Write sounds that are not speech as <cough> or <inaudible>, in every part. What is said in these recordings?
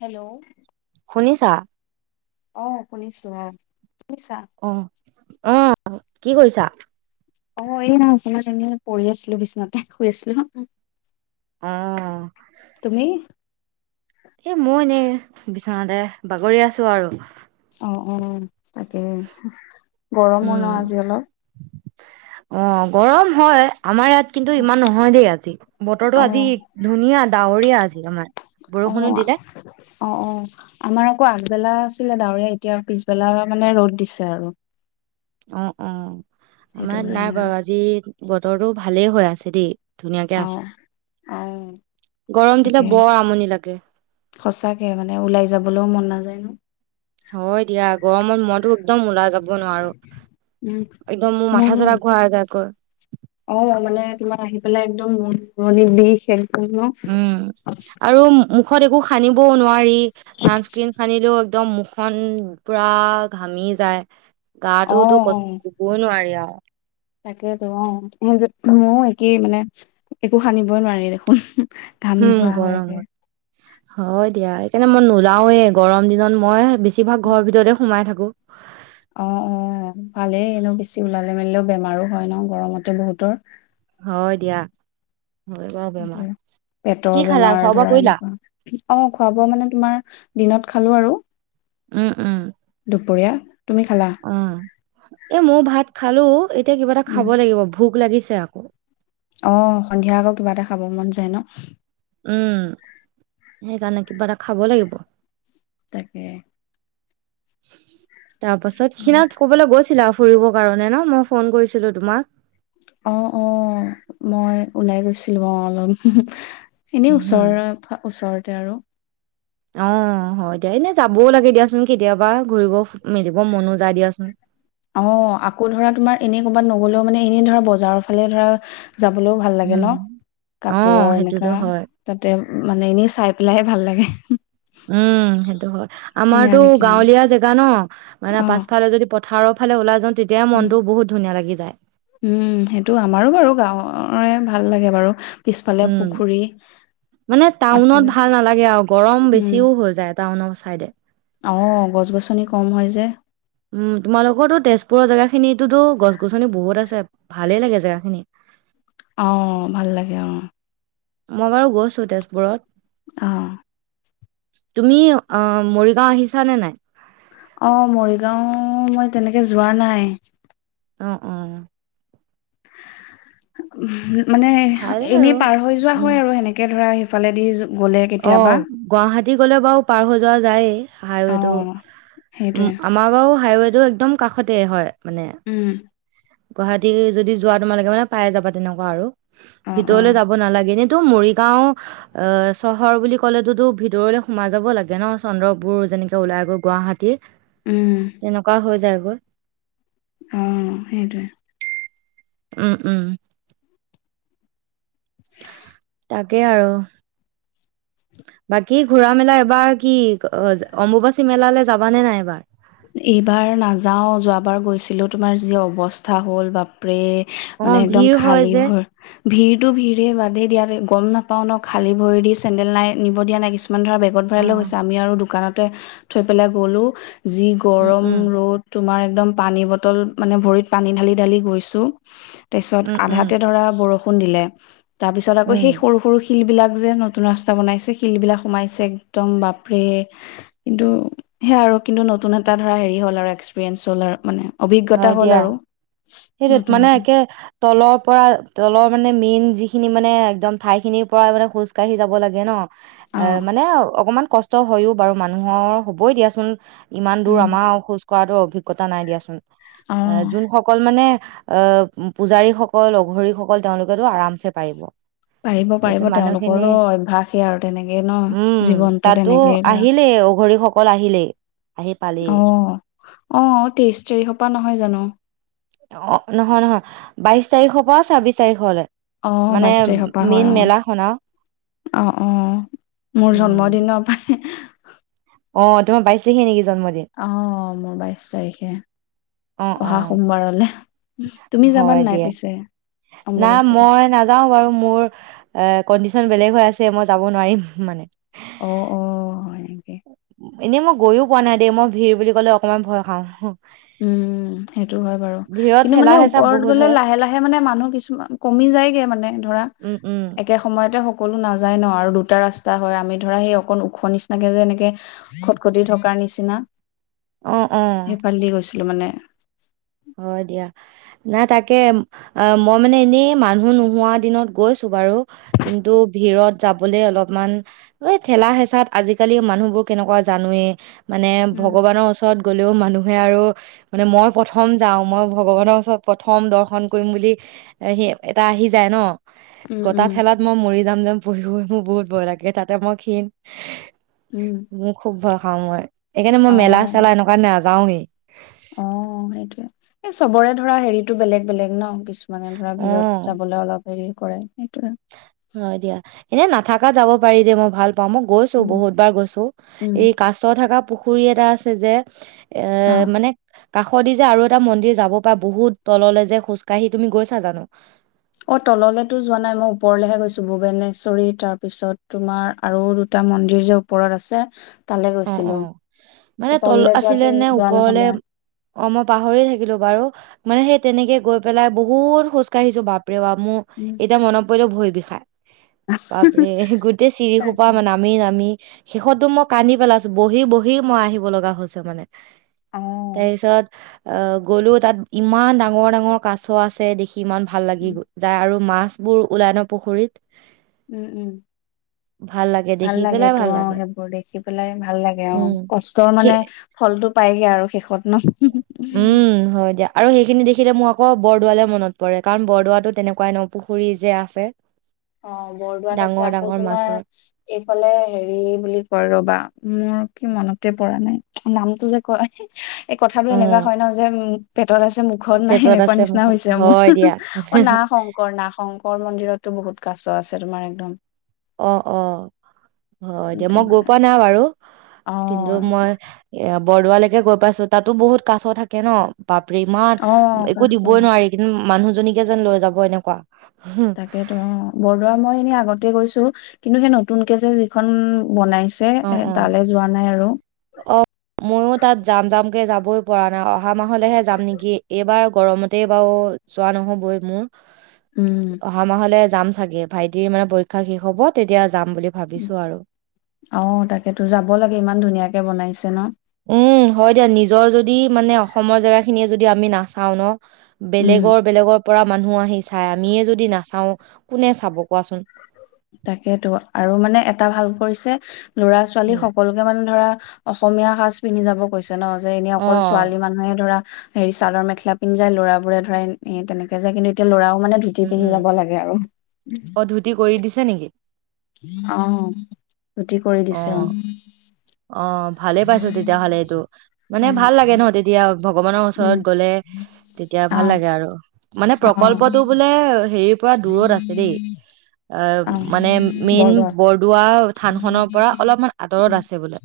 Hello শুনিছা। অ 'শুনিছো অ' শুনিছা। অ', অ 'কি কৰিছা? অ' এই নহ অসমত এনে পঢ়ি আছিলো বিচনাতে শুই আছিলো। অ তুমি 'এই মই এনেই। বিছনাতে বাগৰি আছো আৰু। অ' অ ' তাকে গৰমো ন উম, আজি অলপ। অ' গৰম হয়। আমাৰ ইয়াত কিন্তু ইমান নহয় দেই আজি বতৰটো অ আজি ধুনীয়া ডাৱৰীয়া। আজি আমাৰ। বৰষুণো অ'- দিলে অ '-অ আমাৰ আকৌ আগ পিছবেলা আছিলে ডাৱৰীয়া এতিয়া পিছবেলা মানে ৰ'দ দিছে আৰু। অ'- অ' সেইটো আমাৰ নাই কাৰণে আৰু বাৰু আজি বতৰটো ভাল। ভালেই হৈ আছে দেই ধুনীয়াকে অ আছে। অ গৰম দিলে তাকে বৰ আমনি লাগে। সচাকে মানে ওলাই যাবলৈও মন নাযায়। উ হয় দিয়া গৰমত মনতো। একদম ওলাই যাব। দ নোৱাৰো উম একদম মোৰ মাথা চাথা ঘুৰাই যায় গৈ। দ মোৰ বিষে। উম আৰু। মুখত একো। সানিবও নোৱাৰি চানস্ক্ৰীণ সানিলেও। একদম মুখন পুৰা ঘামি যায়। অ গাতোতো ক ক'বই নোৱাৰি আৰু। অ। তাকেইেতো অ স ময়ো একেই মানে একো সানিবই নোৱাৰি দেখোন। ঘামি উম যোৱা হয়গে। গৰমত হয় দিয়া সেইকাৰণে মই নোলাওৱে গৰম দিনত মই। বেছভাগ ঘৰ ভিততে সোমাই থাকো। হয়। অ অ ভালেই এনেও বেছি ওলালে মেলিলেও বেমাৰো হয় ন গৰমতে বহুতৰ। হয় দিয়া। হয় বাৰ বেমাৰ সেইটোৱে। <unintelligible> পেটৰ কি খালা বেমাৰ খোৱা বোৱা ধৰা কৰিলা এনেকুৱা অ খোৱা বোৱা মানে তোমাৰ দিনত খালো আৰু উম উম দুপৰীয়া তুমি খালা অ এ মই ভাত খালো এতিয়া কিবা এটা খাব উম লাগিব ভোক লাগিছে আকৌ <unintelligible> অ সন্ধিয়া আকৌ কিবা এটা খাব মন যায় ন উম সেইকাৰণে কিবা এটা খাব লাগিব তাকে <inaudible> তাৰ পাছত সেই ক'বলৈ গৈছিলা ফুৰিবৰ কাৰণে ন মই ফোন কৰিছিলো তোমাক অ অ মই ওলাই গৈছিলো অ অলপ এনেই উহু, ওচৰৰ ওচৰত তে আৰু অ হয় দিয়া এনেই যাবও লাগে দিয়াচোন কেতিয়াবা ঘূৰিব মেলিব মনো যায় দিয়াচোন অ আকৌ ধৰা তোমাৰ এনেই ক'বাত নগলেও মানে এনে ধৰা বজাৰৰ ফালে ধৰা যাবলৈও ভাল লাগে উম, ন অ, কাপোৰৰ এনেকা সেইটোতো হয়। তাতে মানে এনেই চাই লাই ভাল লাগে উম সেইটো হয় কিনা আমাৰতো নিকিনা গাঁৱলীয়া জেগা ন মানে অ পাছফালে যদি থাৰৰ ফালে ওলাই <unintelligible> বহুত ধুনীয়া লাগি যায়। উম সেইটো আমাৰো বাৰু গাঁৱৰ <unintelligible> <unintelligible> ভাল লাগে বাৰু। পিছফালে উম। পুখুৰী মানে আছে টাউনত ভাল নালাগে আৰু গৰম উম বেছিও হৈ যায় টাউনৰ চাইডে। অ গছ গছনি কম হয় যে। উম। তোমালোকৰ তো তেজপুৰৰ জেগা খিনোততো গছ গছনি বহুত আছে। ভালেই লাগে জেগাখিনি। অঁ। ভাল লাগে অঁ। মই বাৰু গৈছো তেজপুৰত। অহ। তুমি আ - মৰিগাঁও আহিছা নে নাই? অ'। মৰিগাঁও মই তেনেকে যোৱা নাই। আহ', - অ', উম', মানে ভাল এনেই আৰু পাৰ হৈ যোৱা উম হয় আৰু সেনেকৈ ধৰা। সেইফালেদি <unintelligible> কেতিয়াবা অ', গুৱাহাটী তি গ'লে বাৰু পাৰ হৈ যোৱা যায়েই। অ হাইৱেটো সেইটোৱে উ', আম বও হাইৱে এইটো একদম কাষতে হয়। মানে উম', গুৱাহাটী যদি যোৱা তোমালোকে মানে পাই যাবা তেনেকুৱা আৰু অ অ ভিতৰলে যাব নালাগে নে। এইটো মৰিগাঁও অ', চহৰ বুলি ক'লেতোতো ভিতৰলে সোমাই যাব লাগে ন চন্দ্ৰপুৰ যেনেকে ওলাই গৈ গুৱাহাটী। উম তেনেকুৱা হৈ যায়। <inaudible> অ ', সেইটোৱে উম ', - উম', <inaudible> তাকে আৰু বাকী ঘুৰা মেলা এবাৰ কি অম্বুবাচী মেলালৈ যাবানে নাই এবাৰ? এইবাৰ নাযাও যোৱাবাৰ গৈছিলো তোমাৰ যি অৱস্থা হল বাপৰে। অ মানে একদম ভিৰ হয় খালী যে ভৰি ভিৰটো ভিৰে বাদে দিয়া গম নাপাও ন খালী ভৰি দি চেন্দেল নাই নিব দিয়া নাই কিছু কিছমান ধৰা বেগত অ ভৰাইছে আমি আৰু দোকানত তে থৈ পেলাই গ'লো। যি উম গৰম উম ৰ'দ তোমাৰ। একদম পানী বটল মানে ভৰিত পানী ঢালি - ঢালি গৈছো। তাৰপিছত উম উম আধাতে ধৰা বৰষুণ দিলে। তাৰ পিছত আকৌ উম, সেই সৰু- সৰু শিল বিলাক যে নতুন ৰাস্তা বনাইছে শিল বিলাক সোমাইছে এক্দম বাপৰেয়ে কিন্তু সেয়া আৰু কিন্তু নতুন এটা ধৰা হেৰি হ'ল আৰু এক্সপেৰিয়েঞ্চ হ'ল আৰু মানে অভিজ্ঞতা হয় হ'ল দিয়া আৰু সেইটোত নতুন মানে এটা একে তলৰ পৰা তলৰ মানে মেইন যিখিনি মানে একদম ঠাই খিনিৰ পৰা মানে খোজ কাঢ়ি যাব লাগে ন অ এ মানে অকমান কষ্ট হয়ও বাৰু মানুহৰ হ'বই দিয়াচোন ইমান দূৰ উম আমাৰ খোজ কৰাটো অভিজ্ঞতা নাই দিয়াচোন অ যোনসকল মানে। অ পূজাৰীসকল এঘৰীসকল তেওঁলোকেতো আৰামছে পাৰিব পাৰিব পাৰিব তাৰপিছত মানুহখিনি তেওঁলোকৰো অভস্যখআৰু তেনেকেই ন উম, জীৱনতটো তাতো তেনেকেই ধৰা আহিলেই অঘৰীসকল আহিলেই। আহি পালেই। আহ আহ তেইশ তাৰিখ। পা নহয় জানো। অ নহয় নহয় বাইশ তাৰিখৰ পৰা ছাব্বিশ তাৰিখলৈ অ'হ বাইশ তাৰিখৰ পৰা হয়, আও অ', অ'হ অ', ‌ মোৰ উম জন্মদিনৰ পৰা অ' তোমাৰ বাইশ তাৰিখে নেকি? জন্মদিন অ মোৰ বাইশ তাৰিখে। ‌ অ' অহা অ' সোমবাৰলৈ। ‌ হয় দিয়া না অম্বুবাচীলে মই নাযাও বাৰু মোৰ, এ কণ্ডিছন বেলেগ হৈ আছে, মই যাব নোৱাৰিম মানে। অ' অ' হয়! থিকে এনেই মই গৈয়ও পোৱা নাই দেই। মই ভিৰ বুলি ক'লে, অকণমান ভয় খাওঁ। উম সেইটো হয় বাৰু। ভিৰত কিন্তু ঠেলা মানে হেঁচা ওপৰত বহুত গ'লে হয় লাহে, লাহে, মানে মানুহ কিছুমান কমি যায়গে মানে ধৰা, উম উম একে সময়তে সকলো নাযায় ন আৰু দুটা ৰাস্তা হয়। আমি ধৰা সেই অকন ওখ নিচিনাকে যে এনেকে খট-খটি থকাৰ নিচিনা উ, উম! গৈছিলোঁ মানে। হয় দিয়া, নাই তাকে, মই মানে এনেই মানুহ নোহোৱা দিনত গৈছো বাৰু, কিন্তু ভিৰত যাবলে অলপমান এই ঠেলা হেঁচাত আজিকালি মানুহবোৰ কেনেকুৱা জানোৱেই। মানে উম, ভগৱানৰ ওচৰত গ'লেও মানুহবোৰ আৰু মই প্ৰথম প্ৰথম যাও, মই ভগৱানৰ ওচৰত প্ৰথম দৰ্শন কৰিম বুলি, এ, হেৰি এটা আহি যায়, ন। উম, গটা উম, ঠেলাত মই মৰি দাম দাম পঢ়িব। ‌ মোৰ বহুত ভয় লাগে, তাতে মই <unintelligible> উম, মোৰ খুব ভ সময় এইকাৰণে মই মেলা অ', চেলা এনেকোৱা না যাওঁৱেই। অ সেইটোয়ে, এই চবৰে ধৰা হেৰিটো বেলেগ বেলেগ ন, কিছু মানে ধৰা ভিৰত যাবলে অলপ হেৰি কৰে সেইটোয়ে। অ' দিয়া। এনে নাথাকাত যাব পাৰি দেই মই ভাল পাও, মই গৈছোঁ উম, বহুত বাৰ গৈছোঁ। উম, এই কাছ থাকা পুখুৰী এটা আছে যে এ অ'। মানে কাষৰদি যে আৰু এটা মন্দিৰ যাব পাৰে, বহুত তললৈ যে খোজকাঢ়ি তুমি গৈছা জানোঁ? অ' তললেতো যোৱা নাই, মই ওপৰলেহে গৈছোঁ। ভূবেনেশ্বৰী তাৰ পিছত তোমাৰ, আৰু দুটা মন্দিৰ যে ওপৰত আছে। তালে অ' গৈছিলো অ' এই মানে তল তললে আছিলে যোৱাটো নে যোৱা ওপৰলে নহলে অ' মই পাহৰি থাকিলো বাৰু। মানে সেই তেনেকে গৈ পেলাই বহুত খোজ কাঢ়িছো বাপ। ৰে বাপ উম এইটা মন। পৰিলোঁ ভৰি বিষায়। বাপ ৰে গোটেই চিৰিসোপা তাকে মানে নামি নামি শেষততো মই কান্দি পেলাইছোঁ বহি বহি মই আহিব লগা হৈছে মানে। অ তাৰপিছত। অ' গ'লো তাত ইমান ডাঙৰ ডাঙৰ কাছ আছে দেখি কিমান ভাল লাগি উম যায় আৰু মাছ। বোৰ ওলা ন পুখুৰীত। উম উম লাগে ভাল দেখি লাগে পেলাই তো ভাল অ' লাগে সেইবোৰ দেখিব। পেলাই ভাল লাগে অ' উম কষ্টৰ মানে সেই ফল। পাইগে আৰু শেষত। ন উম হয় দিয়া আৰু সেইখিনি দেখিলে মোক। আকৌ বৰদোৱালে মনত পৰে কাৰণ বৰদোৱাাতো তেনেকুৱাই ন পুখুৰী যে আছে। অ' বৰদোৱাত আছে ডাঙৰ আকৌ ডাঙৰ তোমাৰ মাছৰ এইফালে হেৰি বুলি কয় ৰ'বা। মোৰ কি মনতে পৰা নাই নামটো যে কয়। এই কথাটো অ এনেকুৱা হয় ন যে পেটত আছে মুখত নাই পেজত এনেকুৱা আছে নিচিনা মুখত হৈছে মোৰ হয় দিয়া অ না শংকৰ নাগ শংকৰ মন্দিৰতটো বহুত। কাছ আছে তোমাৰ একদম, অ'-অ' হয়', দিয়া মই তোমাৰ গৈ পোৱা নাই বাৰু, অ কিন্তু মই এ', বৰদোৱালৈকে গৈ পাইছো, তাতো বহুত কাছ থাকে ন', বাপৰে ইমান অ একো কাছ দিবই নোৱাৰি কিন্তু মানুহ, দুজনীকে যেন লৈ যাব এনেকুৱা, তাকেতো অ', বৰদোৱা মই এনেই আগত, গৈছো কিন্তু সেই নতুনকে যে', যিখন, বনাইছে অ অ তালৈ যোৱা নাই আৰু, জাম -জামকৈ যাবই পৰা নাই অহা মাহলৈহে যাম নেকি, এইবাৰ গৰমতেই বাৰু যোৱা নহ'বই মোৰ। উম অহা মাহলে যাম চাগে। চাগে ভাইটিৰ মানে পৰীক্ষা শেষ হ'ব তেতিয়া, যাম বুলি ভাবিছো আৰু, অ', তাকেতো যাব লাগে ইমান ধুনীয়াকে বনাইছে ন', উম হয় দিয়া নিজৰ যদি মানে অসমৰ জেগাখিনিয়ে যদি আমি নাচাওঁ ন', উম বেলেগৰ -বেলেগৰ পৰা মানুহ আহি চাই আমিয়ে যদি নাচাও কোনে চাব কোৱাচোন? তাকেইতো আৰু মানে এটা ভাল কৰিছে, ল'ৰা -ছোৱালী উম সকলোকে মানে ধৰা, অসমীয়া- সাজ-পিন্ধি যাব কৈছে। যেন, যে ', এনে অ', অকল ছোৱালী মানুহে ধৰা, হেৰি চাদৰ -মেখেলা পিন্ধি যায়, ল'ৰাবোৰে ধৰা এ', তেনেকে যায় কিন্তু এতিয়া ল'ৰা মানে ধুতি- উম, পিন্ধি উম, যাব লাগে আৰু, অ', ধুতি কৰি দিছে নেকি? আহ', ধুতি কৰি দিছে অ', অ', অ', ভালে পাইছো তেতিয়াহ'লে এইটো, মানে উম ভাল লাগে ন', তেতিয়া ভগৱানৰ উম ওচৰত গ'লে তেতিয়া অ ভাল লাগে, আৰু মানে অ প্ৰকল্পটো বোলে, হেৰি', পোৰা দূৰত আছে দেই, অ ', মানে মেইন বৰদোৱা, থানখনৰ পৰা অলপমান আঁতৰত আছে বোলে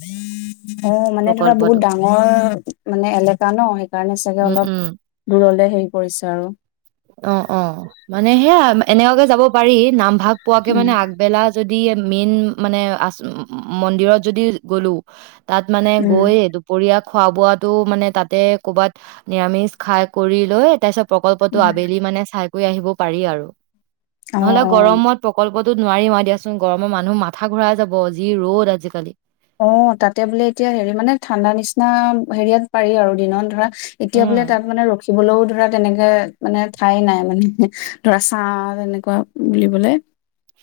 অ মানে ধৰা বহুত প্ৰকল্পটো, ডাঙৰ মানে এলেকা ন সেইকাৰণে চাগে উম, অলপ উম। ল'লে সেই অ অ মানে সেয়া, এনেকুৱাকে যাব পাৰি নাম ভাগ পোৱাকে উম মানে আগবেলা যদি মেইন মানে মন্দিৰত যদি গলো, তাত মানে গৈ উম দুপৰীয়া খোৱা বোৱাটো মানে তাতে কৰবাত নিৰামিষ খাই কৰি লৈ তাৰপিছত প্ৰকল্পটো আবেলি মানে চাই কৈ আহিব পাৰি আৰু অ নহ'লে অ গৰমত প্ৰকল্প, টো নোৱাৰিম আৰু দিয়াচোন গৰমৰ মানুহ মাথা ঘূৰাই যাব যি ৰ'দ আজিকালি অ তাতে বোলে এতিয়া হেৰি মানে ঠাণ্ডা নিচিনা হেৰিয়াত পাৰি আৰু দিনত ধৰা, এতিয়া বোলে উম তাত মানে ৰখিবলৈও ধৰা তেনেকে মানে ঠাই নাই মানে ধৰা ছা তেনেকুৱা বুলিবলে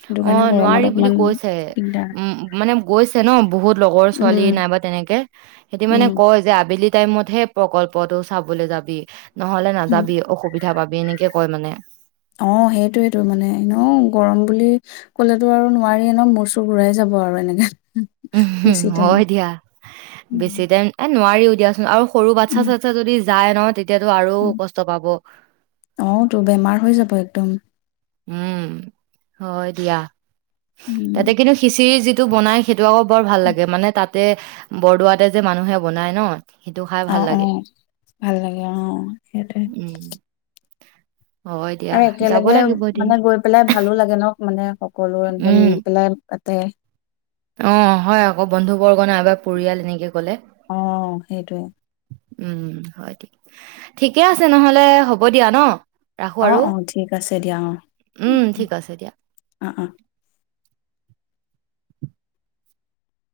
সেইটো অ কাৰণে গৰমত নোৱাৰি বুলি অকমান কৈছে দিগদাৰ উম মানে গৈছে ন বহুত লগৰ ছোৱালী উম, নাইবা তেনেকে সিহতি উম, মানে কয় যে আবেলিত টাইমত হে প্ৰকল্পটো চাবলৈ যাবি নহলে উম। নাযাবি অসুবিধা পিঠা পাবি এনেকে কয় মানে অ সেইটোয়েইটো মানে ন গৰম বুলি কলেতো আৰু নোৱাৰিয়ে ন মূৰ চুৰ ঘূৰাই যাব আৰু এনেকে উম বেছি টাইম। হয় দিয়া বেছি উম, টাইম নোৱাৰিও দিয়াচোন আৰু সৰু বাচ্ছা উম, চাচ্ছা যদি যায় ন তে অ তো বেমাৰ হৈ যাব একদম উম হয় দিয়া তাতে উম, কিন্তু খিচিৰি যি বনাই আকৌ বৰ ভাল উম। লাগে মানে তাত বৰদোৱাতে যে মানুহে বনাই ন সেইটো খাই অ ভাল অ লাগে ভাল লাগে অ সেইটোৱে উম হয় দিয়া আৰু যাব একেলগে লাগিব এদিন মানে গৈ পেলাই ভালো লাগে ন মানে সকলো এনেকে উম, মিলি পেলাই তাতে অ হয় আকৌ বন্ধুবৰ্গ ক নাইবা পৰিয়াল এনেকে ক'লে অ সেইটোৱে উম হয় ঠিক ঠিকে আছে নহলে হ'ব দিয়া ন ৰাখোঁ অ আৰু অ ঠিক আছে দিয়া উম, ঠিক আছে দিয়া। অ অ অ